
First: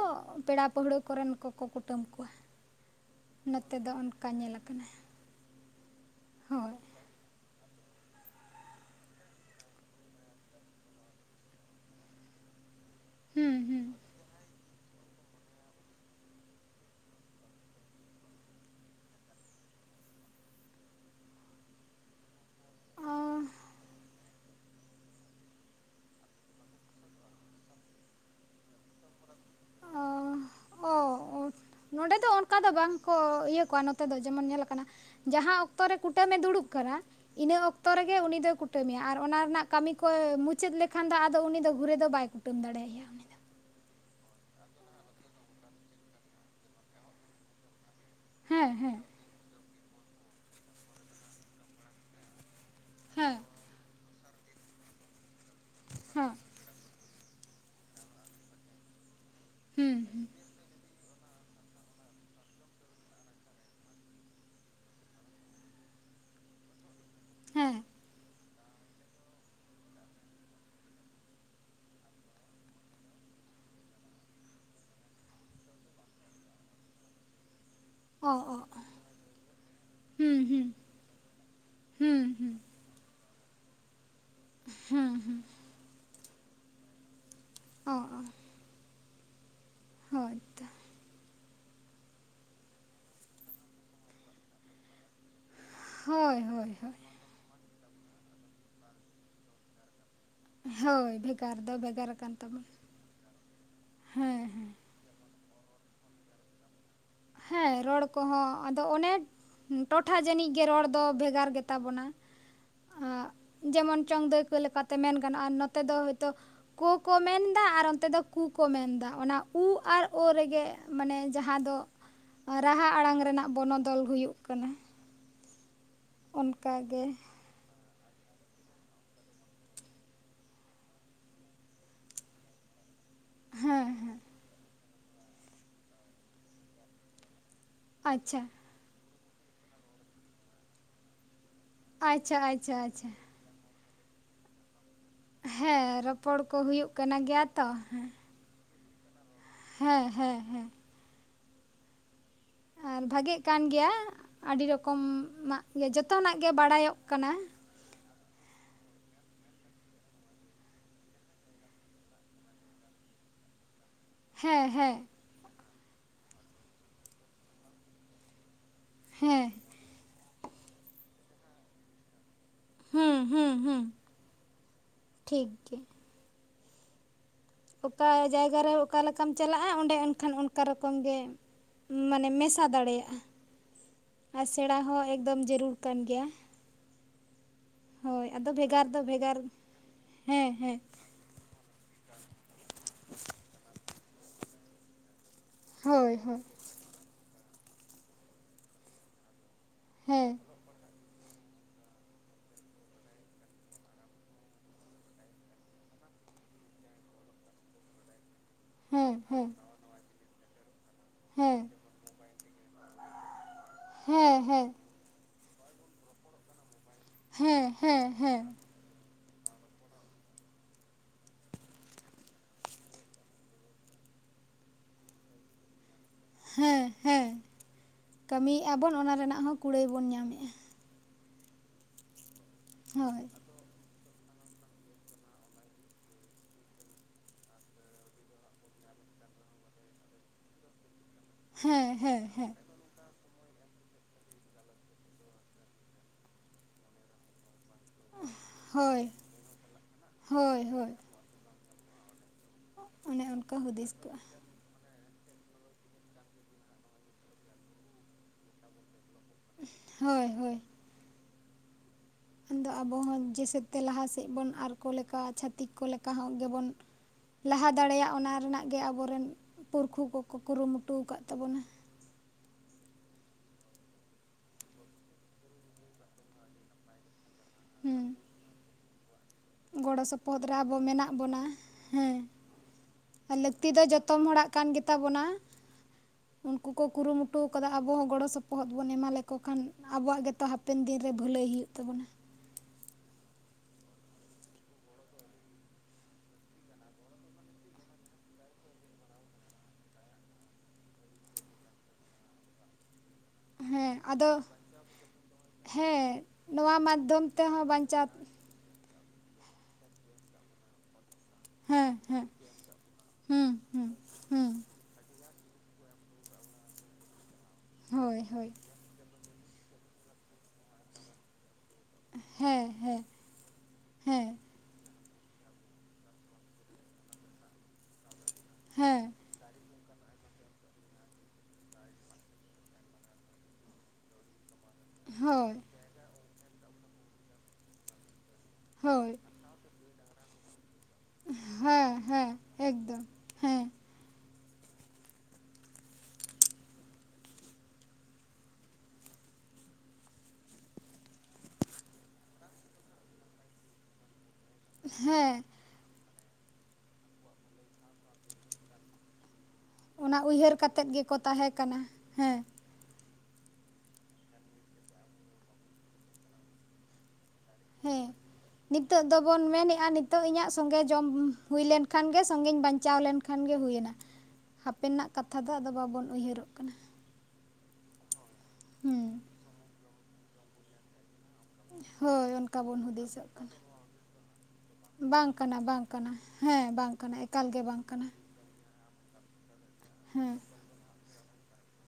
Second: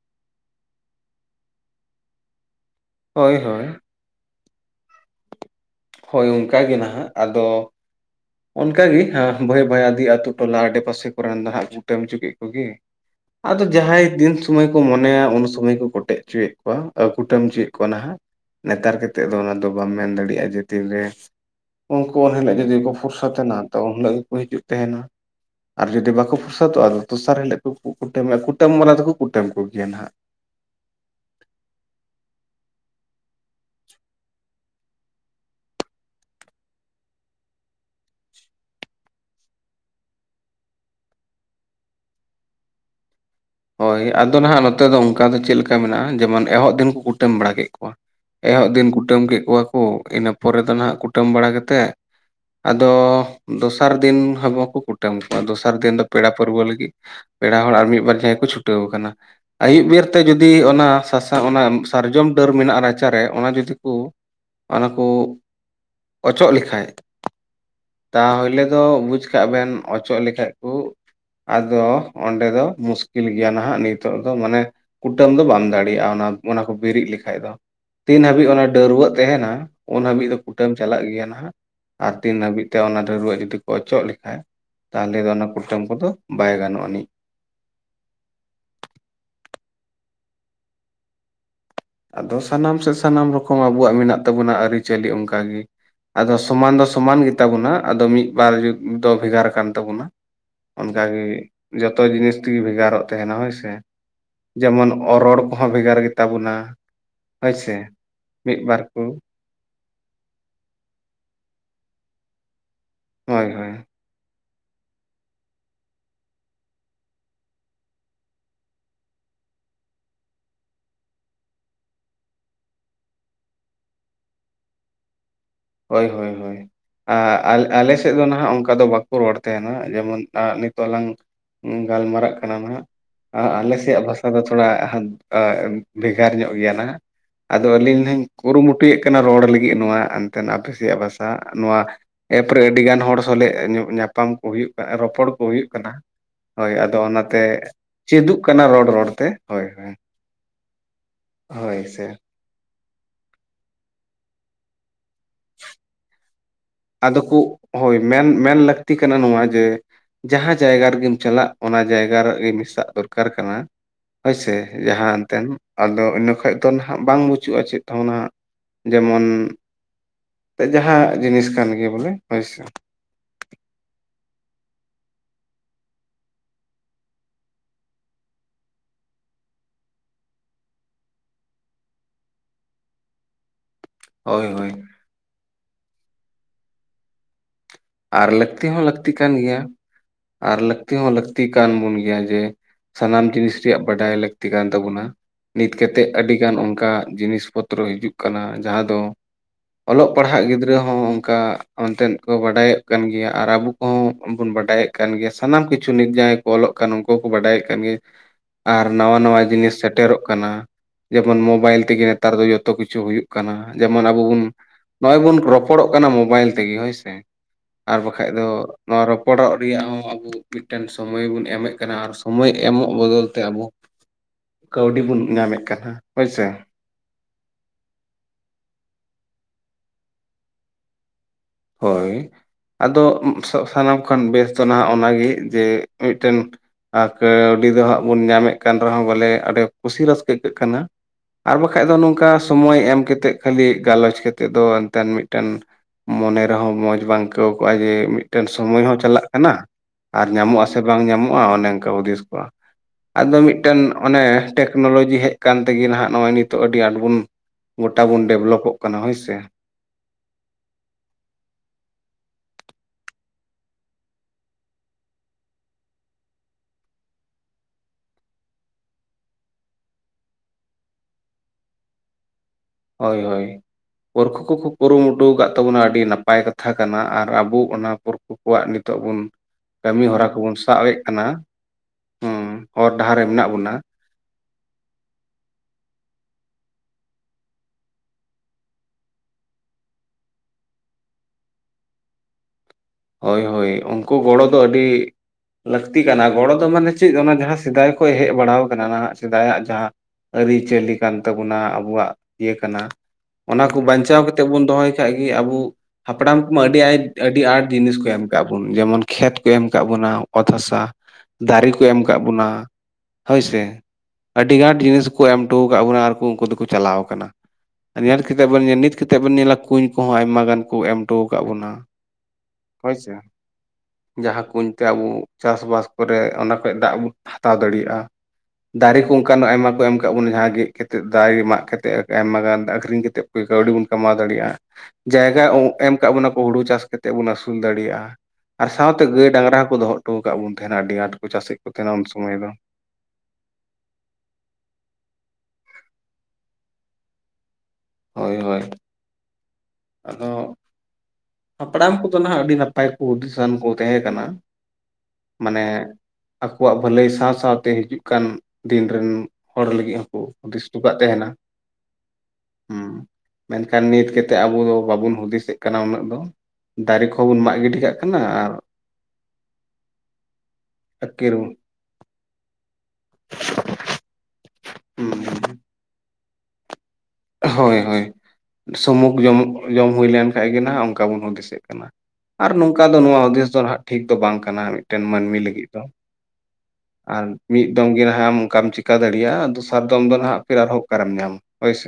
ᱯᱮᱲᱟ ᱯᱟᱹᱲᱦᱟᱹ ᱠᱚᱨᱮᱱ ᱠᱚᱠᱚ ᱠᱩᱴᱟᱹᱢ ᱠᱚᱣᱟ ᱦᱳᱭ ᱦᱳᱭ ᱱᱚᱛᱮ ᱫᱚ ᱚᱱᱠᱟ ᱧᱮᱞ ᱟᱠᱟᱱᱟ ᱦᱳᱭ ᱚᱱᱠᱟᱜᱮ ᱱᱟᱦᱟᱸᱜ ᱟᱫᱚ ᱚᱱᱠᱟ ᱜᱮ ᱵᱷᱟᱹᱭ ᱵᱷᱟᱭᱦᱟᱫ ᱟᱹᱛᱩ ᱴᱚᱞᱟ ᱟᱰᱮ ᱯᱟᱥᱮ ᱠᱚᱨᱮᱱ ᱫᱚ ᱦᱟᱸᱜ ᱵᱩᱴᱟᱹᱢ ᱪᱚ ᱠᱮᱫ ᱠᱚᱜᱮ ᱦᱩᱸ ᱟᱫᱚ ᱦᱩᱸ ᱡᱟᱦᱟᱸᱭ ᱫᱤᱱ ᱥᱚᱢᱚᱭ ᱠᱚ ᱢᱚᱱᱭᱟ ᱩᱱ ᱥᱚᱢᱚᱭ ᱠᱚ ᱠᱚᱴᱮᱡ ᱦᱚᱪᱚᱭᱮᱜ ᱠᱚᱣᱟ ᱟ ᱠᱩᱴᱟᱹᱢ ᱦᱚᱪᱚᱭᱮᱫ ᱠᱚᱣᱟ ᱱᱟᱦᱟᱸᱜ ᱱᱮᱛᱟᱨ ᱠᱟᱛᱮᱫ ᱫᱚ ᱚᱱᱟ ᱫᱚ ᱵᱟᱢ ᱢᱮᱱ ᱫᱟᱲᱮᱭᱟᱜᱼᱟ ᱡᱮ ᱛᱤᱱ ᱨᱮ ᱩᱱᱠᱩ ᱩᱱᱦᱤᱞᱳᱜ ᱡᱩᱫᱤ ᱠᱚ ᱯᱷᱩᱨᱥᱟ ᱛᱟᱦᱮᱱᱟ ᱛᱚ ᱩᱱ ᱦᱤᱞᱳᱜ ᱜᱮᱠᱚ ᱦᱤᱡᱩᱜ ᱛᱮᱦᱮᱱᱟ ᱟᱨ ᱡᱩᱫᱤ ᱵᱟᱠᱚ ᱯᱷᱩᱨᱥᱟᱫᱚᱜᱼᱟ ᱟᱫᱚ ᱫᱚᱥᱟᱨ ᱦᱤᱞᱳᱜ ᱠᱚ ᱠᱩᱴᱟᱹᱢᱮᱜᱼᱟ ᱠᱩᱴᱟᱹᱢ ᱵᱟᱞᱟ ᱫᱚᱠᱚ ᱠᱩᱴᱟᱹᱢ ᱠᱚᱜᱮᱭᱟ ᱦᱟᱸᱜ ᱚ ᱱᱚᱸᱰᱮ ᱫᱚ ᱚᱱᱠᱟ ᱫᱚ ᱵᱟᱝᱠᱚ ᱤᱭᱟᱹ ᱠᱚᱣᱟ ᱱᱚᱛᱮ ᱫᱚ ᱡᱮᱢᱚᱱ ᱧᱮᱞ ᱟᱠᱟᱱᱟ ᱡᱟᱦᱟᱸ ᱚᱠᱛᱚ ᱨᱮ ᱠᱩᱴᱟᱹᱢᱮ ᱫᱩᱲᱩᱵ ᱠᱟᱱᱟ ᱤᱱᱟᱹ ᱚᱠᱛᱚ ᱨᱮᱜᱮ ᱩᱱᱤ ᱫᱚᱭ ᱠᱩᱴᱟᱹᱢᱮᱭᱟ ᱟᱨ ᱚᱱᱟ ᱨᱮᱱᱟᱜ ᱠᱟᱹᱢᱤ ᱠᱚ ᱢᱩᱪᱟᱹᱫ ᱞᱮᱠᱷᱟᱱ ᱫᱚ ᱟᱫᱚ ᱩᱱᱤ ᱜᱷᱩᱨᱮ ᱫᱚ ᱵᱟᱭ ᱠᱩᱴᱟᱹᱢ ᱫᱟᱲᱮᱭᱟᱭᱟ ᱩᱱᱤ ᱫᱚ ᱦᱳᱭ ᱟᱫᱚ ᱱᱟᱦᱟᱜ ᱱᱚᱛᱮ ᱫᱚ ᱚᱝᱠᱟ ᱫᱚ ᱪᱮᱫ ᱞᱮᱠᱟ ᱢᱮᱱᱟᱜᱼᱟ ᱡᱮᱢᱚᱱ ᱮᱦᱚᱵ ᱫᱤᱱ ᱠᱚ ᱠᱩᱴᱟᱹᱢ ᱵᱟᱲᱟ ᱠᱮᱫ ᱠᱚᱣᱟ ᱮᱦᱚᱵ ᱦᱮᱸ ᱫᱤᱱ ᱦᱮᱸ ᱠᱩᱴᱟᱹᱢ ᱠᱮᱫ ᱠᱚᱣᱟ ᱠᱚ ᱤᱱᱟᱹ ᱯᱚᱨᱮ ᱫᱚ ᱱᱟᱜ ᱠᱩᱴᱟᱹᱢ ᱵᱟᱲᱟ ᱠᱟᱛᱮᱫ ᱟᱫᱚ ᱦᱮᱸ ᱦᱮᱸ ᱫᱚᱥᱟᱨ ᱫᱤᱱ ᱦᱚᱸ ᱵᱟᱠᱚ ᱠᱩᱴᱟᱹᱢ ᱠᱚᱜᱣᱟ, ᱫᱚᱥᱟᱨ ᱫᱤᱱ ᱫᱚ ᱯᱮᱲᱟ ᱯᱟᱹᱨᱣᱟᱹ ᱞᱟᱹᱜᱤᱫ ᱯᱮᱲᱟ ᱦᱚᱲ ᱟᱨ ᱢᱤᱫᱵᱟᱨ ᱡᱟᱦᱟᱸᱭ ᱠᱚ ᱪᱷᱩᱴᱟᱹᱣ ᱠᱟᱱᱟ ᱟᱹᱭᱩᱵ ᱦᱩᱸ ᱵᱮᱨᱛᱮ ᱦᱩᱸ ᱡᱩᱫᱤ ᱚᱱᱟ ᱥᱟᱥ ᱦᱮᱸ, ᱚᱱᱟ ᱥᱟᱨᱡᱚᱢ ᱰᱟᱹᱨ ᱢᱮᱱᱟᱜᱼᱟ ᱨᱟᱪᱟᱨᱮ ᱚᱱᱟ ᱡᱩᱫᱤ ᱠᱩ, ᱚᱱᱟ ᱠᱩ ᱚᱪᱚᱜ ᱞᱮᱠᱷᱟᱡ ᱦᱮᱸ ᱛᱟᱦᱞᱮ ᱫᱚ ᱵᱩᱡᱽ ᱠᱟᱜ ᱵᱮᱱ ᱚᱪᱚᱜ ᱞᱮᱠᱷᱟᱡ ᱠᱩ ᱟᱫᱚ ᱚᱸᱰᱮ ᱫᱚ ᱢᱩᱥ ᱩᱠᱤᱞ ᱜᱮᱭᱟ ᱱᱟᱦᱟᱜ ᱱᱤᱛᱚᱜ ᱫᱚ ᱢᱟᱱᱮ ᱠᱩᱴᱟᱹᱢ ᱫᱚ ᱵᱟᱢ ᱫᱟᱲᱮᱭᱟᱜᱼᱟ ᱚᱱᱟ ᱚᱱᱟ ᱠᱚ ᱵᱮᱨᱮᱫ ᱞᱮᱠᱷᱟᱡ ᱫᱚ ᱛᱤᱱ ᱚ ᱦᱟᱹᱵᱤᱡ ᱚ ᱚᱱᱟ ᱰᱟᱹᱨᱣᱟᱹᱜ ᱛᱮᱦᱮᱱᱟ ᱩᱱ ᱦᱟᱹᱵᱤᱡ ᱦᱩᱸ ᱫᱚ ᱦᱩᱸ ᱠᱩᱴᱟᱹᱢ ᱪᱟᱞᱟᱜ ᱜᱮᱭᱟ ᱱᱟᱦᱟᱜ ᱟᱨ ᱦᱩᱸ ᱛᱤᱱ ᱦᱩᱸ ᱦᱟᱹᱵᱤᱡ ᱛᱮ ᱚᱱᱟ ᱰᱟᱨ ᱨᱩᱣᱟᱹᱜ ᱡᱩᱫᱤ ᱠᱚ ᱚᱪᱚᱜ ᱞᱮᱠᱷᱟᱡ ᱛᱟᱦᱞᱮ ᱦᱩᱸ ᱫᱚ ᱚᱱᱟ ᱠᱩᱴᱟᱹᱢ ᱠᱚᱫᱚ ᱵᱟᱭ ᱜᱟᱱᱚᱜ ᱟᱹᱱᱤᱡ ᱚ ᱚ ᱦᱳᱭ ᱛᱚ ᱟᱫᱚ ᱥᱟᱱᱟᱢ ᱥᱮ ᱥᱟᱱᱟᱢ ᱨᱚᱠᱚᱢ ᱟᱵᱚᱣᱟᱜ ᱢᱮᱱᱟᱜ ᱛᱟᱵᱚᱱᱟ ᱟᱹᱨᱤᱪᱟᱹᱞᱤ ᱚᱝᱠᱟ ᱚᱱᱠᱟ ᱜᱤ ᱟᱫᱚ ᱦᱳᱭ ᱦᱳᱭ ᱥᱚᱢᱟᱱ ᱫᱚ ᱦᱳᱭ ᱥᱚᱢᱟᱱ ᱜᱮᱛᱟᱵᱚᱱᱟ ᱟᱫᱚ ᱢᱤᱫᱵᱟᱨ ᱡᱩᱜᱽ ᱫᱚ ᱵᱷᱮᱜᱟᱨ ᱠᱟᱱ ᱛᱟᱵᱚᱱᱟ ᱚᱝᱠᱟ ᱦᱳᱭ ᱜᱮ ᱵᱷᱮᱜᱟᱨ ᱫᱚ ᱡᱚᱛᱚ ᱵᱷᱮᱜᱟᱨ ᱟᱠᱟᱱ ᱡᱤᱱᱤᱥ ᱛᱮᱜᱮ ᱛᱟᱵᱚᱱᱟ ᱵᱷᱮᱜᱟᱨᱚᱜ ᱛᱮᱦᱮᱱᱟ ᱦᱳᱭ ᱥᱮ ᱦᱮᱸ ᱦᱮᱸ ᱡᱮᱢᱚᱱ ᱚ ᱨᱚᱲ ᱠᱚᱦᱚᱸ ᱵᱷᱮᱜᱟᱨ ᱜᱮᱛᱟ ᱵᱚᱱᱟ ᱦᱳᱭ ᱥᱮ ᱦᱮᱸ, ᱨᱚᱲ ᱠᱚᱦᱚᱸ ᱢᱤᱫ ᱵᱟᱨ ᱟᱫᱚ ᱠᱚ ᱚᱱᱮᱠ, ᱴᱚᱴᱷᱟ ᱡᱟᱹᱱᱤᱡ ᱜᱮ ᱨᱚᱲ ᱫᱚ ᱵᱷᱮᱜᱟᱨ ᱜᱮᱛᱟ ᱵᱚᱱᱟ ᱟᱜ, ᱦᱳᱭ ᱦᱳᱭ ᱡᱮᱢᱚᱱ? ᱪᱚᱝ ᱫᱟᱹᱭᱠᱟᱹ ᱞᱮᱠᱟᱛᱮ ᱢᱮᱱ ᱜᱟᱱᱼᱟ ᱱᱚᱛᱮ ᱫᱚ ᱦᱳᱭᱛᱳ, ᱠᱳ ᱠᱚ ᱢᱮᱱᱫᱟ ᱟᱨ ᱚᱱᱛᱮ ᱫᱚ ᱠᱩ ᱠᱚ ᱢᱮᱱᱫᱟ ᱚᱱᱟ ᱩ ᱟᱨ ᱳ ᱨᱮᱜᱮ ᱢᱟᱱᱮ ᱡᱟᱸᱦᱟ ᱫᱚ, ᱨᱟᱦᱟ ᱟᱲᱟᱝ ᱨᱮᱱᱟᱜ ᱵᱚᱱᱚ ᱫᱚᱞ ᱦᱩᱭᱩᱜ ᱠᱟᱱᱟ᱾ ᱦᱳᱭ ᱦᱳᱭ ᱦᱳᱭ᱾ ᱚᱱᱠᱟᱜᱮ ᱟ ᱟᱞ, ᱟᱞᱮ ᱥᱮᱫ ᱫᱚ ᱱᱟᱦᱟᱜ ᱚᱱᱠᱟ ᱫᱚ ᱵᱟᱠᱚ ᱨᱚᱲ ᱛᱟᱦᱮᱱᱟ ᱡᱮᱢᱚᱱ ᱟ ᱱᱤᱛᱚᱜ ᱞᱟᱝ, ᱜᱟᱞᱢᱟᱨᱟᱜ ᱠᱟᱱᱟ ᱱᱷᱟᱜ ᱾ ᱟ ᱟᱞᱮ ᱦᱮᱸ ᱥᱮᱭᱟᱜ ᱦᱮᱸ ᱵᱷᱟᱥᱟ ᱫᱚ, ᱱᱟᱦ ᱦᱟ ᱛᱷᱚᱲᱟ ᱟᱦ ᱵᱷᱮᱜᱟᱨ ᱧᱚᱜ ᱜᱮᱭᱟ ᱱᱷᱟᱜ ᱾ ᱟᱫᱚ, ᱟᱹᱞᱤᱧ ᱞᱤᱧ ᱟᱪᱪᱷᱟ ᱠᱩᱨᱩᱢᱩᱴᱩᱭ ᱠᱟᱱᱟ ᱾ ᱨᱚᱲ ᱞᱟᱹᱜᱤᱫ, ᱱᱚᱣᱟ ᱮᱱᱛᱮ ᱟᱯᱮᱥᱭᱟᱜ ᱵᱷᱟᱥ ᱱᱚᱣᱟ, ᱟᱪᱪᱷᱟ ᱮᱯ ᱨᱮ, ᱟᱪᱪᱷᱟ ᱟᱹᱰᱤ ᱜᱟᱱ ᱟᱪᱪᱷᱟ ᱦᱚᱲ ᱥᱚᱞᱮᱜ ᱧᱟᱯᱟᱢ ᱠᱚ ᱦᱩᱭᱩᱜ ᱠᱟᱱᱟ ᱾ ᱨᱚᱯ ᱨᱚᱯᱚᱲ ᱠᱚ ᱦᱩᱭᱩᱜ ᱠᱟᱱᱟ ᱦᱮᱸ ᱨᱚᱯᱚᱲ ᱾ ᱠᱚ ᱦᱳᱭ, ᱦᱩᱭᱩᱜ ᱟᱫᱚ ᱠᱟᱱ ᱚᱱᱟᱛᱮ ᱜᱮᱭᱟ ᱛᱚ ᱦᱮᱸ ᱪᱮᱫᱩᱜ ᱠᱟᱱᱟ, ᱨᱚᱲ ᱨᱚᱲᱛᱮ, ᱦᱳᱭ ᱦᱳᱭ, ᱦᱮᱸ ᱦᱮᱸ ᱦᱮᱸ ᱦᱳᱭ ᱥᱮ ᱾ ᱟᱨ ᱵᱷᱟᱜᱮᱜ ᱠᱟᱱ ᱜᱮᱭᱟ ᱾ ᱟᱹᱰᱤ ᱨᱚᱠᱚᱢ ᱢᱟᱜ ᱜᱮ ᱡᱚᱛᱚᱱᱟᱜ ᱜᱮ ᱵᱟᱲᱟᱭᱚᱜ ᱟᱫᱚ ᱠᱟᱱᱟ ᱠᱚ, ᱦᱳᱭ! ᱢᱮᱱ, ᱢᱮᱱ ᱞᱟᱹᱠᱛᱤ ᱠᱟᱱᱟ, ᱱᱚᱣᱟ ᱡᱮ ᱡᱟᱦᱟᱸ ᱡᱟᱭᱜᱟ ᱨᱮᱜᱮᱢ ᱪᱟᱞᱟᱜ ᱚᱱᱟ ᱡᱟᱭᱜᱟ ᱨᱮᱜᱮ ᱢᱮᱥᱟᱜ ᱫᱚᱨᱠᱟᱨ ᱠᱟᱱᱟ᱾ ᱦᱳᱭᱥᱮ, ᱦᱮᱸ ᱦᱮᱸ ᱡᱟᱦᱟᱸ ᱮᱱᱛᱮ, ᱟᱫᱚ ᱤᱱᱟᱹ ᱠᱷᱚᱡ ᱫᱚ ᱱᱟᱜ, ᱵᱟᱝ ᱵᱟᱹᱪᱩᱜᱼᱟ ᱾ ᱪᱮᱫ ᱦᱚᱸᱱᱟᱜ ᱾ ᱡᱮᱢᱚᱱ, ᱦᱮᱸ ᱡᱟᱦᱟᱸ ᱡᱤᱱᱤᱥ ᱠᱟᱱ ᱜᱮ, ‌ ᱵᱚᱞᱮ, ᱦᱳᱭᱥᱮ ᱾ ᱦᱮᱸ, ᱦᱮᱸ ᱦᱮᱸ, ᱴᱷᱤᱠ, ᱴᱷᱤᱠ ᱾ ᱚᱠᱟ ᱡᱟᱭᱜᱟ ᱨᱮ, ᱚᱠᱟ ᱞᱮᱠᱟᱢ ᱪᱟᱞᱟᱜᱼᱟ ᱾ ᱚᱸᱰᱮ ᱮᱱᱠᱷᱟᱱ, ᱚᱱᱠᱟ ᱨᱚᱠᱚᱢ ᱜᱮ, ᱢᱟᱱᱮ, ᱢᱮᱥᱟ ᱫᱟᱲᱮᱭᱟᱜᱼᱟ ᱾ ᱦᱳᱭ ᱟᱨ ᱦᱳᱭ ᱥᱮᱬᱟ ᱦᱚᱸ, ᱮᱠᱫᱚᱢ ᱡᱟᱹᱨᱩᱲ ᱠᱟᱱ ᱜᱮᱭᱟ ᱾ ᱟᱨ ᱞᱟᱹᱠᱛᱤ ᱦᱚᱸ ᱞᱟᱹᱠᱛᱤ ᱠᱟᱱ ᱜᱮᱭᱟ᱾ ᱦᱮᱸ ᱟᱨ ᱦᱮᱸ ᱞᱟᱹᱠᱛᱤ ᱦᱚᱸᱞᱟᱹᱠ ᱛᱤ ᱠᱟᱱ ᱵᱚᱱ ᱜᱮᱭᱟ ᱡᱮ, ᱥᱟᱱᱟᱢ ᱡᱤᱱᱤᱥ ᱨᱮᱭᱟᱜ, ᱵᱟᱰᱟᱭ ᱞᱟᱹᱠᱛᱤ ᱠᱟᱱ ᱛᱟᱵᱚᱱᱟ ᱾ ᱱᱤᱛ ᱦᱳᱭ ᱠᱟᱛᱮᱫ, ᱦᱳᱭ ᱟᱹᱰᱤᱜᱟᱱ ᱚᱱᱠᱟ ᱡᱤᱱᱤᱥ ᱯᱚᱛᱨᱚ ᱦᱤᱡᱩᱜ ᱠᱟᱱᱟ ᱾ ᱡᱟᱦᱟᱸ ᱫᱚ, ᱚᱞᱚᱜ ᱦᱮᱸ ᱯᱟᱲᱦᱟᱜ ᱜᱤᱫᱽᱨᱟᱹ ᱦᱚᱸ, ᱚᱱᱠᱟ ᱚᱱᱛᱮᱱ ᱠᱚ ᱵᱟᱰᱟᱭᱚᱜ ᱠᱟᱱ ᱜᱮᱭᱟ, ᱟᱨ ᱟᱵᱚ ᱠᱚᱦᱚᱸ ᱵᱚᱱ ᱵᱟᱰᱟᱭᱮᱫ ᱠᱟᱱ ᱜᱮᱭᱟ, ᱥᱟᱱᱟᱢ ᱠᱤᱪᱷᱩ ᱱᱤᱛ ᱡᱟᱦᱟᱸᱭ ᱠᱚ, ᱚᱞᱚᱜ ᱠᱟᱱ ᱩᱱ ᱠᱚ ᱠᱚ ᱵᱟᱰᱟᱭᱮᱫ ᱠᱟᱱ ᱜᱮ, ᱟᱨ ᱦᱮᱸ ᱱᱟᱣᱟ ᱱᱟᱣᱟ ᱦᱮᱸ ᱡᱤᱱᱤᱥ ᱥᱮᱴᱮᱨᱚᱜ ᱠᱟᱱᱟ ᱾ ᱡᱮᱢᱚᱱ ᱦᱮᱸ ᱢᱳᱵᱟᱭᱤᱞ ᱛᱮᱜᱮ, ᱱᱮᱛᱟᱨ ᱫᱚ, ᱡᱚᱛᱚ ᱠᱤᱪᱷᱩ ᱦᱩᱭᱩᱜ ᱠᱟᱱᱟ ᱾ ᱡᱮᱢᱚᱱ ᱟᱵᱚ ᱦᱮᱸ ᱵᱚᱱ ᱦᱮᱸ ᱱᱚᱜᱼᱚᱭ ᱵᱚᱱ ᱨᱚᱯᱚᱲᱚᱜ ᱠᱟᱱᱟ᱾ ᱢᱳᱵᱟᱭᱤᱞ ᱛᱮᱜᱮ ᱾ ᱦᱳᱭ ᱥᱮ! ᱦᱮᱸᱻ᱾ ᱟᱨ ᱵᱟᱠᱷᱟᱡ ᱫᱚ? ᱱᱚᱣᱟ ᱨᱚᱯᱚᱲᱚᱜ ᱨᱮᱭᱟᱜ ᱦᱚᱸ, ᱟᱵᱚ ᱢᱤᱫᱴᱮᱱ ᱥᱚᱢᱚᱭ ᱵᱚᱱ, ᱮᱢᱮᱫ ᱠᱟᱱᱟ ᱾ ᱟᱨ ᱥᱚᱢᱚᱭ ᱮᱢᱚᱜ ᱵᱚᱫᱚᱞ ᱛᱮ, ᱟᱵᱚ ᱠᱟᱹᱣᱰᱤ ᱵᱚᱱ, ᱧᱟᱢᱮᱫ ᱠᱟᱱᱟ ᱾ ᱦᱳᱭᱥᱮ! ᱠᱟᱹᱢᱤ ᱭᱮᱟ ᱟᱵᱚᱱ, ᱚᱱᱟ ᱨᱮᱱᱟᱜ ᱦᱚᱸ, ᱠᱩᱲᱟᱹᱭ ᱵᱚᱱ ᱧᱟᱢᱮᱟ ᱾ ᱦᱳᱭ, ᱟᱫᱚ ᱦᱳᱭ ᱥᱟᱱᱟᱢ ᱠᱷᱚᱱ ᱵᱮᱥ ᱫᱚ, ᱱᱷᱟᱜ, ᱚᱱᱟᱜᱮ, ᱡᱮ ᱢᱤᱫᱴᱮᱱ ᱟᱨ ᱠᱟᱹᱣᱰᱤ ᱫᱚ, ᱦᱟᱸᱜ ᱵᱚᱱ ᱧᱟᱢᱮᱫ ᱠᱟᱱ ᱨᱮᱦᱚᱸ, ᱵᱚᱞᱮ ᱾ ᱟᱹᱰᱤ ᱠᱩᱥᱤ ᱨᱟᱹᱥᱠᱟᱹᱜ ᱠᱟᱹᱜ ᱠᱟᱱᱟ ᱾ ᱟᱨ ᱵᱟᱠᱷᱟᱡ ᱦᱮᱸ ᱫᱚ, ᱦᱮᱸ ᱱᱚᱝᱠᱟ ᱦᱮᱸ ᱥᱚᱢᱚᱭ ᱮᱢ ᱠᱟᱛᱮᱫ, ᱠᱷᱟᱹᱞᱤ ᱜᱟᱞᱚᱪ ᱠᱟᱛᱮᱫ ᱫᱚ, ᱮᱱᱛᱮᱱ ᱢᱤᱫᱴᱮᱱ ᱢᱚᱱᱮ ᱨᱮᱦᱚᱸ, ᱢᱚᱸᱡᱽ ᱵᱟᱝ? ᱟᱹᱭᱠᱟᱹᱣ ᱠᱚᱜᱼᱟ ᱾ ᱡᱮ, ᱢᱤᱫᱴᱮᱱ ᱥᱚᱢᱳᱚᱭ ᱦᱚᱸ ᱦᱳᱭ ᱪᱟᱞᱟᱜ ᱠᱟᱱᱟ ᱾ ᱟᱨ ᱧᱟᱢᱚᱜ ᱦᱳᱭ ᱟ ᱥᱮ ᱦᱳᱭ ᱵᱟᱝ ᱧᱟᱢᱚᱜᱼᱟ? ᱚᱱᱮ ᱚᱱᱠᱟ ᱦᱩᱫᱤᱥ ᱾ ᱚᱱᱮ ᱟᱫᱚ ᱚᱱᱠᱟ ᱢᱤᱫᱴᱮᱱ, ᱦᱩᱫᱤᱥ ᱠᱚᱜᱼᱟ ᱚᱱᱮ ᱴᱮᱠᱱᱳᱞᱚᱡᱤ ᱦᱮᱡ ᱠᱟᱱ ᱛᱮᱜᱮ, ᱱᱷᱟᱜ ᱱᱚᱜᱼᱚᱭ ᱱᱤᱛᱚᱜ, ᱟᱹᱰᱤ ᱟᱸᱴ ᱵᱚᱱ, ᱜᱚᱴᱟ ᱵᱚᱱ, ᱰᱮᱵᱷᱞᱚᱯᱚᱜ ᱠᱟᱱᱟ ᱾ ᱦᱳᱭᱥᱮ ᱾ ᱦᱳᱭ ᱦᱳᱭ ᱾ ᱤᱧ, ᱫᱚ ᱟᱵᱚ ᱦᱚᱸ ᱡᱮᱥᱮᱫ ᱛᱮ ᱞᱟᱦᱟ ᱥᱮᱫ, ᱵᱚᱱ ᱟᱨ ᱠᱚ ᱞᱮᱠᱟ, ᱪᱷᱟᱹᱛᱤᱠ ᱠᱚ ᱞᱮᱠᱟ ᱦᱚᱸ, ᱜᱮ ᱵᱚᱱ ᱞᱟᱦᱟ ᱫᱟᱲᱮᱭᱟᱜ ᱚᱱᱟ ᱨᱮᱱᱟᱜ ᱜᱮ ᱟᱵᱚᱨᱮᱱ ᱯᱩᱨᱠᱷᱩ ᱠᱚᱠᱚ ᱠᱩᱨᱩᱢᱩᱴᱩ ᱠᱟᱫ ᱛᱟᱵᱚᱱᱟ᱾ ᱦᱳᱭ ᱦᱳᱭ, ᱯᱟᱹᱨᱠᱷᱩ ᱠᱚᱠᱚ ᱠᱩᱨᱩᱢᱩᱴᱩ, ᱟᱠᱟᱫ ᱛᱟᱵᱚᱱᱟ ᱾ ᱟᱹᱰᱤ ᱱᱟᱯᱟᱭ ᱠᱟᱛ ᱾ ᱛᱷᱟ ᱠᱟᱱᱟ ᱾ ᱟᱨ ᱟᱵᱚ ᱚᱱᱟ ᱦᱮᱸ ᱯᱚᱨᱠᱷᱩ ᱠᱚᱣᱟᱜ, ᱱᱤᱛᱚᱜ ᱵᱚᱱ ᱜᱚᱲᱚ ᱠᱟᱹᱢᱤ ᱦᱚᱨᱟ ᱥᱚᱯᱚᱦᱚᱫ ᱠᱚᱵᱚᱱ ᱨᱮ, ᱟᱵᱚ ᱥᱟᱵᱮᱫ ᱢᱮᱱᱟᱜ ᱵᱚᱱᱟ ᱠᱟᱱᱟ ᱾ ᱦᱮᱸ, ᱦᱚᱨ ᱰᱟᱦᱟᱨ ᱨᱮ ᱢᱮᱱᱟᱜ ᱞᱟᱹᱠᱛᱤ ᱵᱚᱱᱟ ᱫᱚ ᱡᱚᱛ ᱛᱚᱢ ᱦᱚᱲᱟᱜ ᱠᱟᱱ ᱜᱮ, ᱛᱟᱵᱚᱱᱟ ᱾ ᱩᱱᱠᱩ ᱠᱚ ᱠᱩᱨᱩᱢᱩᱴᱩ ᱟᱠᱟᱫᱟ ᱟᱵᱚ ᱦᱚᱸ ᱜᱚᱲᱚ ᱥᱚᱯᱚᱦᱚᱫ ᱵᱚᱱ ᱮᱢᱟ ᱞᱮᱠᱚ ᱠᱷᱟᱱ ᱟᱵᱚᱣᱟᱜ ᱜᱮ ᱛᱚ ᱦᱟᱯᱮᱱ ᱫᱤᱱ ᱨᱮ ᱵᱷᱟᱹᱞᱟᱹᱭ ᱦᱩᱭᱩᱜ ᱛᱟᱵᱚᱱᱟ ᱦᱳᱭ ᱦᱳᱭ ᱩᱝᱠᱩ ᱜᱚᱲᱚ ᱫᱚ ᱟᱹᱰᱤ ᱞᱟᱹᱠᱛᱤ ᱠᱟᱱᱟ ᱜᱚᱲᱚ ᱫᱚ ᱢᱟᱱᱮ ᱪᱮᱫ ᱚᱱᱟ ᱡᱟᱦᱟᱸ ᱥᱮᱫᱟᱭ ᱠᱷᱚᱱ ᱦᱮᱡ ᱵᱟᱲᱟᱣ ᱠᱟᱱᱟ ᱱᱟᱦᱟᱜ ᱥᱮᱫᱟᱭᱟᱜ ᱡᱟᱦᱟᱸ ᱟᱹᱨᱤᱪᱟᱹᱞᱤ ᱠᱟᱱ ᱛᱟᱵᱚᱱᱟ ᱟᱵᱚᱣᱟᱜ ᱤᱭᱟᱹ ᱠᱟᱱᱟ ᱚᱱᱟ ᱠᱚ ᱦᱮᱸ ᱵᱟᱧᱪᱟᱣ ᱟᱫᱚ ᱠᱟᱛᱮᱫ ᱵᱚᱱ ᱫᱚᱦᱚᱭ ᱠᱷᱟᱡ ᱜᱮ ᱟᱵᱚ ᱦᱮᱸ ᱦᱟᱯᱲᱟᱢ ᱠᱚᱢᱟ ᱱᱚᱣᱟ ᱟᱹᱰᱤᱡ ᱢᱟᱫᱽᱫᱷᱚᱢ ᱟᱹᱰᱤ ᱟᱸᱴ ᱛᱮᱦᱚᱸ ᱡᱤᱱᱤᱥ ᱠᱚ ᱵᱟᱧᱪᱟᱣ ᱮᱢ ᱟᱠᱟ ᱵᱚᱱ ᱡᱮᱢᱚᱱ ᱠᱷᱮᱛ ᱠᱚ ᱮᱢ ᱟᱠᱟᱫ ᱵᱚᱱᱟ ᱚᱛ ᱦᱟᱥᱟ ᱫᱟᱨᱮ ᱠᱚ ᱦᱮᱸ ᱮᱢ ᱟᱠᱟᱫ ᱦᱮᱸ ᱵᱚᱱᱟ ᱦᱳᱭ ᱦᱩᱸ ᱥᱮ ᱦᱩᱸ ᱦᱩᱸ ᱟᱹᱰᱤ ᱜᱟᱱ ᱡᱤᱱᱤᱥ ᱠᱚ ᱮᱢ ᱚᱴᱚ ᱟᱠᱟᱫ ᱵᱚᱱᱟ ᱟᱨ ᱩᱱᱠᱩ ᱫᱚᱠᱚ ᱪᱟᱞᱟᱣ ᱟᱠᱟᱱᱟ ᱦᱳᱭ ᱧᱮᱞ ᱦᱳᱭ ᱠᱟᱛᱮᱫ ᱵᱚᱱ ᱧᱮᱞ ᱱᱤᱛ ᱠᱟᱛᱮᱫ ᱵᱚᱱ ᱧᱮᱞᱟ ᱠᱩᱧ ᱠᱚᱦᱚᱸ ᱟᱭᱢᱟ ᱜᱟᱱ ᱠᱚ ᱮᱢ ᱦᱚᱴᱚ ᱟᱠᱟᱫ ᱵᱚᱱᱟ ᱦᱮᱸ ᱦᱮᱸ ᱦᱳᱭᱥᱮ ᱦᱮᱸ ᱡᱟᱦᱟᱸ ᱠᱩᱧ ᱛᱮ ᱟᱵᱚ ᱪᱟᱥ ᱵᱟᱥ ᱠᱚᱨᱮ ᱚᱱᱟ ᱠᱷᱚᱡ ᱫᱟᱜ ᱵᱚᱱ ᱦᱟᱛᱟᱣ ᱫᱟᱲᱮᱭᱟᱜᱼᱟ ᱫᱟᱨᱮ ᱦᱮᱸ ᱠᱚ ᱚᱱᱠᱟᱱᱟᱜ ᱟᱭᱢᱟ ᱠᱚ ᱮᱢ ᱟᱠᱟᱫ ᱵᱚᱱᱟ ᱡᱟᱦᱟ ᱜᱮᱫ ᱠᱟᱛᱮᱫ ᱫᱟᱨᱮ ᱢᱟᱜ ᱠᱟᱛᱮᱫ ᱟᱭᱢᱟ ᱜᱟᱱ ᱟᱠᱷᱨᱤᱧ ᱠᱟᱛᱮᱫ ᱠᱟᱹᱣᱰᱤ ᱵᱚᱱ ᱠᱟᱢᱟᱣ ᱫᱟᱲᱮᱭᱟᱜᱼᱟ ᱡᱟᱭᱜᱟ ᱦᱳᱭ ᱮᱢ ᱟᱠᱟᱫ ᱵᱚᱱᱟ ᱠᱚ ᱦᱩᱲᱩ ᱪᱟᱥ ᱠᱟᱛᱮᱫ ᱵᱚᱱ ᱟᱹᱥᱩᱞ ᱫᱟᱲᱮᱭᱟᱜᱼᱟ ᱟᱨ ᱥᱟᱶᱛᱮ ᱦᱳᱭ ᱜᱟᱹᱭ ᱰᱟᱝᱜᱨᱟ ᱦᱚᱸᱠᱚ ᱫᱚᱦᱚ ᱦᱚᱴᱚ ᱟᱠᱟᱫ ᱵᱚᱱ ᱛᱟᱦᱮᱱᱟ ᱟᱹᱰᱤ ᱟᱸᱴ ᱠᱚ ᱪᱟᱥᱮᱫ ᱠᱚ ᱦᱮᱸ ᱛᱟᱦᱮᱱᱟ ᱩᱱ ᱦᱮᱸ ᱥᱚᱢᱚᱭ ᱫᱚ ᱮᱠᱫᱚᱢ ᱦᱮᱸ ᱦᱚᱭ ᱦᱚᱭ ᱟᱫᱚ ᱦᱟᱯᱲᱟᱢ ᱠᱚᱫᱚ ᱱᱟᱦᱟᱜ ᱟᱹᱰᱤ ᱱᱟᱯᱟᱭ ᱠᱚ ᱦᱩᱫᱤᱥᱟᱱ ᱠᱚ ᱛᱟᱦᱮᱸ ᱠᱟᱱᱟ ᱦᱮᱸ ᱢᱟᱱᱮ ᱟᱠᱚᱣᱟᱜ ᱵᱷᱟᱹᱞᱟᱹᱭ ᱥᱟᱶ ᱥᱟᱶᱛᱮ ᱦᱤᱡᱩᱜ ᱠᱟᱱ ᱫᱤᱱ ᱨᱮᱱ ᱦᱚᱲ ᱞᱟᱹᱜᱤᱫ ᱚᱱᱟ ᱦᱚᱠᱚ ᱩᱭᱦᱟᱹᱨ ᱦᱩᱫᱤᱥ ᱦᱚᱴᱚ ᱠᱟᱛᱮᱫ ᱠᱟᱜ ᱜᱮᱠᱚ ᱛᱟᱦᱮᱱᱟ ᱛᱟᱦᱮᱸ ᱠᱟᱱᱟ ᱦᱮᱸ ᱦᱩᱸ ᱢᱮᱱᱠᱷᱟᱱ ᱱᱤᱛᱠᱟᱛᱮᱫ ᱟᱵᱚ ᱫᱚ ᱵᱟᱵᱚᱱ ᱦᱩᱫᱤᱥᱮᱫ ᱠᱟᱱᱟ ᱩᱱᱟᱹᱜ ᱫᱚ ᱫᱟᱨᱮ ᱠᱚᱦᱚᱸ ᱵᱚᱱ ᱢᱟᱜ ᱜᱤᱰᱤ ᱠᱟᱜ ᱦᱮᱸ ᱠᱟᱱᱟ ᱟᱨ ᱱᱤᱛᱚᱜ ᱫᱚᱵᱚᱱ ᱢᱮᱱᱮᱜᱼᱟ ᱱᱤᱛᱚᱜ ᱤᱧᱟᱹᱜ ᱥᱚᱸᱜᱮ ᱡᱚᱢ ᱟᱹᱠᱤᱨ ᱦᱩᱭ ᱞᱮᱱ ᱠᱷᱟᱱ ᱜᱮ ᱥᱚᱝᱜᱤᱧ ᱵᱟᱧᱪᱟᱣ ᱞᱮᱱᱠᱷᱟᱱ ᱜᱮ ᱦᱩᱭᱮᱱᱟ ᱦᱟᱯᱮᱱᱟᱜ ᱠᱟᱛᱷᱟ ᱫᱚ ᱟᱫᱚ ᱵᱟᱵᱚᱱ ᱩᱭᱦᱟᱹᱨᱚᱜ ᱠᱟᱱᱟ ᱦᱳᱭ ᱦᱳᱭ ᱦᱮᱸ ᱥᱟᱢᱩᱠ ᱡᱚᱢ ᱡᱚᱢ ᱦᱩᱭᱞᱮᱱ ᱠᱷᱟᱱ ᱜᱮ ᱱᱟᱦᱟᱜ ᱚᱱᱠᱟ ᱵᱚᱱ ᱦᱩᱫᱤᱥ ᱦᱳᱭ [inaudible] ᱟᱨ ᱚᱱᱠᱟ ᱵᱚᱱ ᱱᱚᱝᱠᱟ ᱫᱚ ᱱᱚᱣᱟ ᱦᱩᱫᱤᱥᱚᱜ ᱦᱩᱫᱤᱥ ᱠᱟᱱᱟ ᱫᱚ ᱱᱟᱜ ᱴᱷᱤᱠ ᱫᱚ ᱵᱟᱝ ᱠᱟᱱᱟ ᱢᱤᱫᱴᱟᱱ ᱵᱟᱝ ᱢᱟᱹᱱᱢᱤ ᱠᱟᱱᱟ ᱞᱟᱹᱜᱤᱫ ᱫᱚ ᱵᱟᱝ ᱠᱟᱱᱟ ᱦᱮᱸ ᱵᱟᱝ ᱠᱟᱱᱟ ᱟᱨ ᱮᱠᱟᱞ ᱢᱤᱫ ᱵᱟᱝ ᱫᱚᱢ ᱜᱮ ᱠᱟᱱᱟ ᱱᱟᱦᱟᱜ ᱮᱢ ᱚᱱᱠᱟᱢ ᱪᱮᱠᱟ ᱫᱟᱲᱮᱭᱟᱜᱼᱟ ᱫᱚᱥᱟᱨ ᱫᱚᱢ ᱫᱚ ᱦᱮᱸ ᱱᱟᱦᱟᱜ ᱟᱨᱦᱚ ᱚᱠᱟᱨᱮᱢ ᱧᱟᱢᱟ ᱦᱚᱭᱥᱮ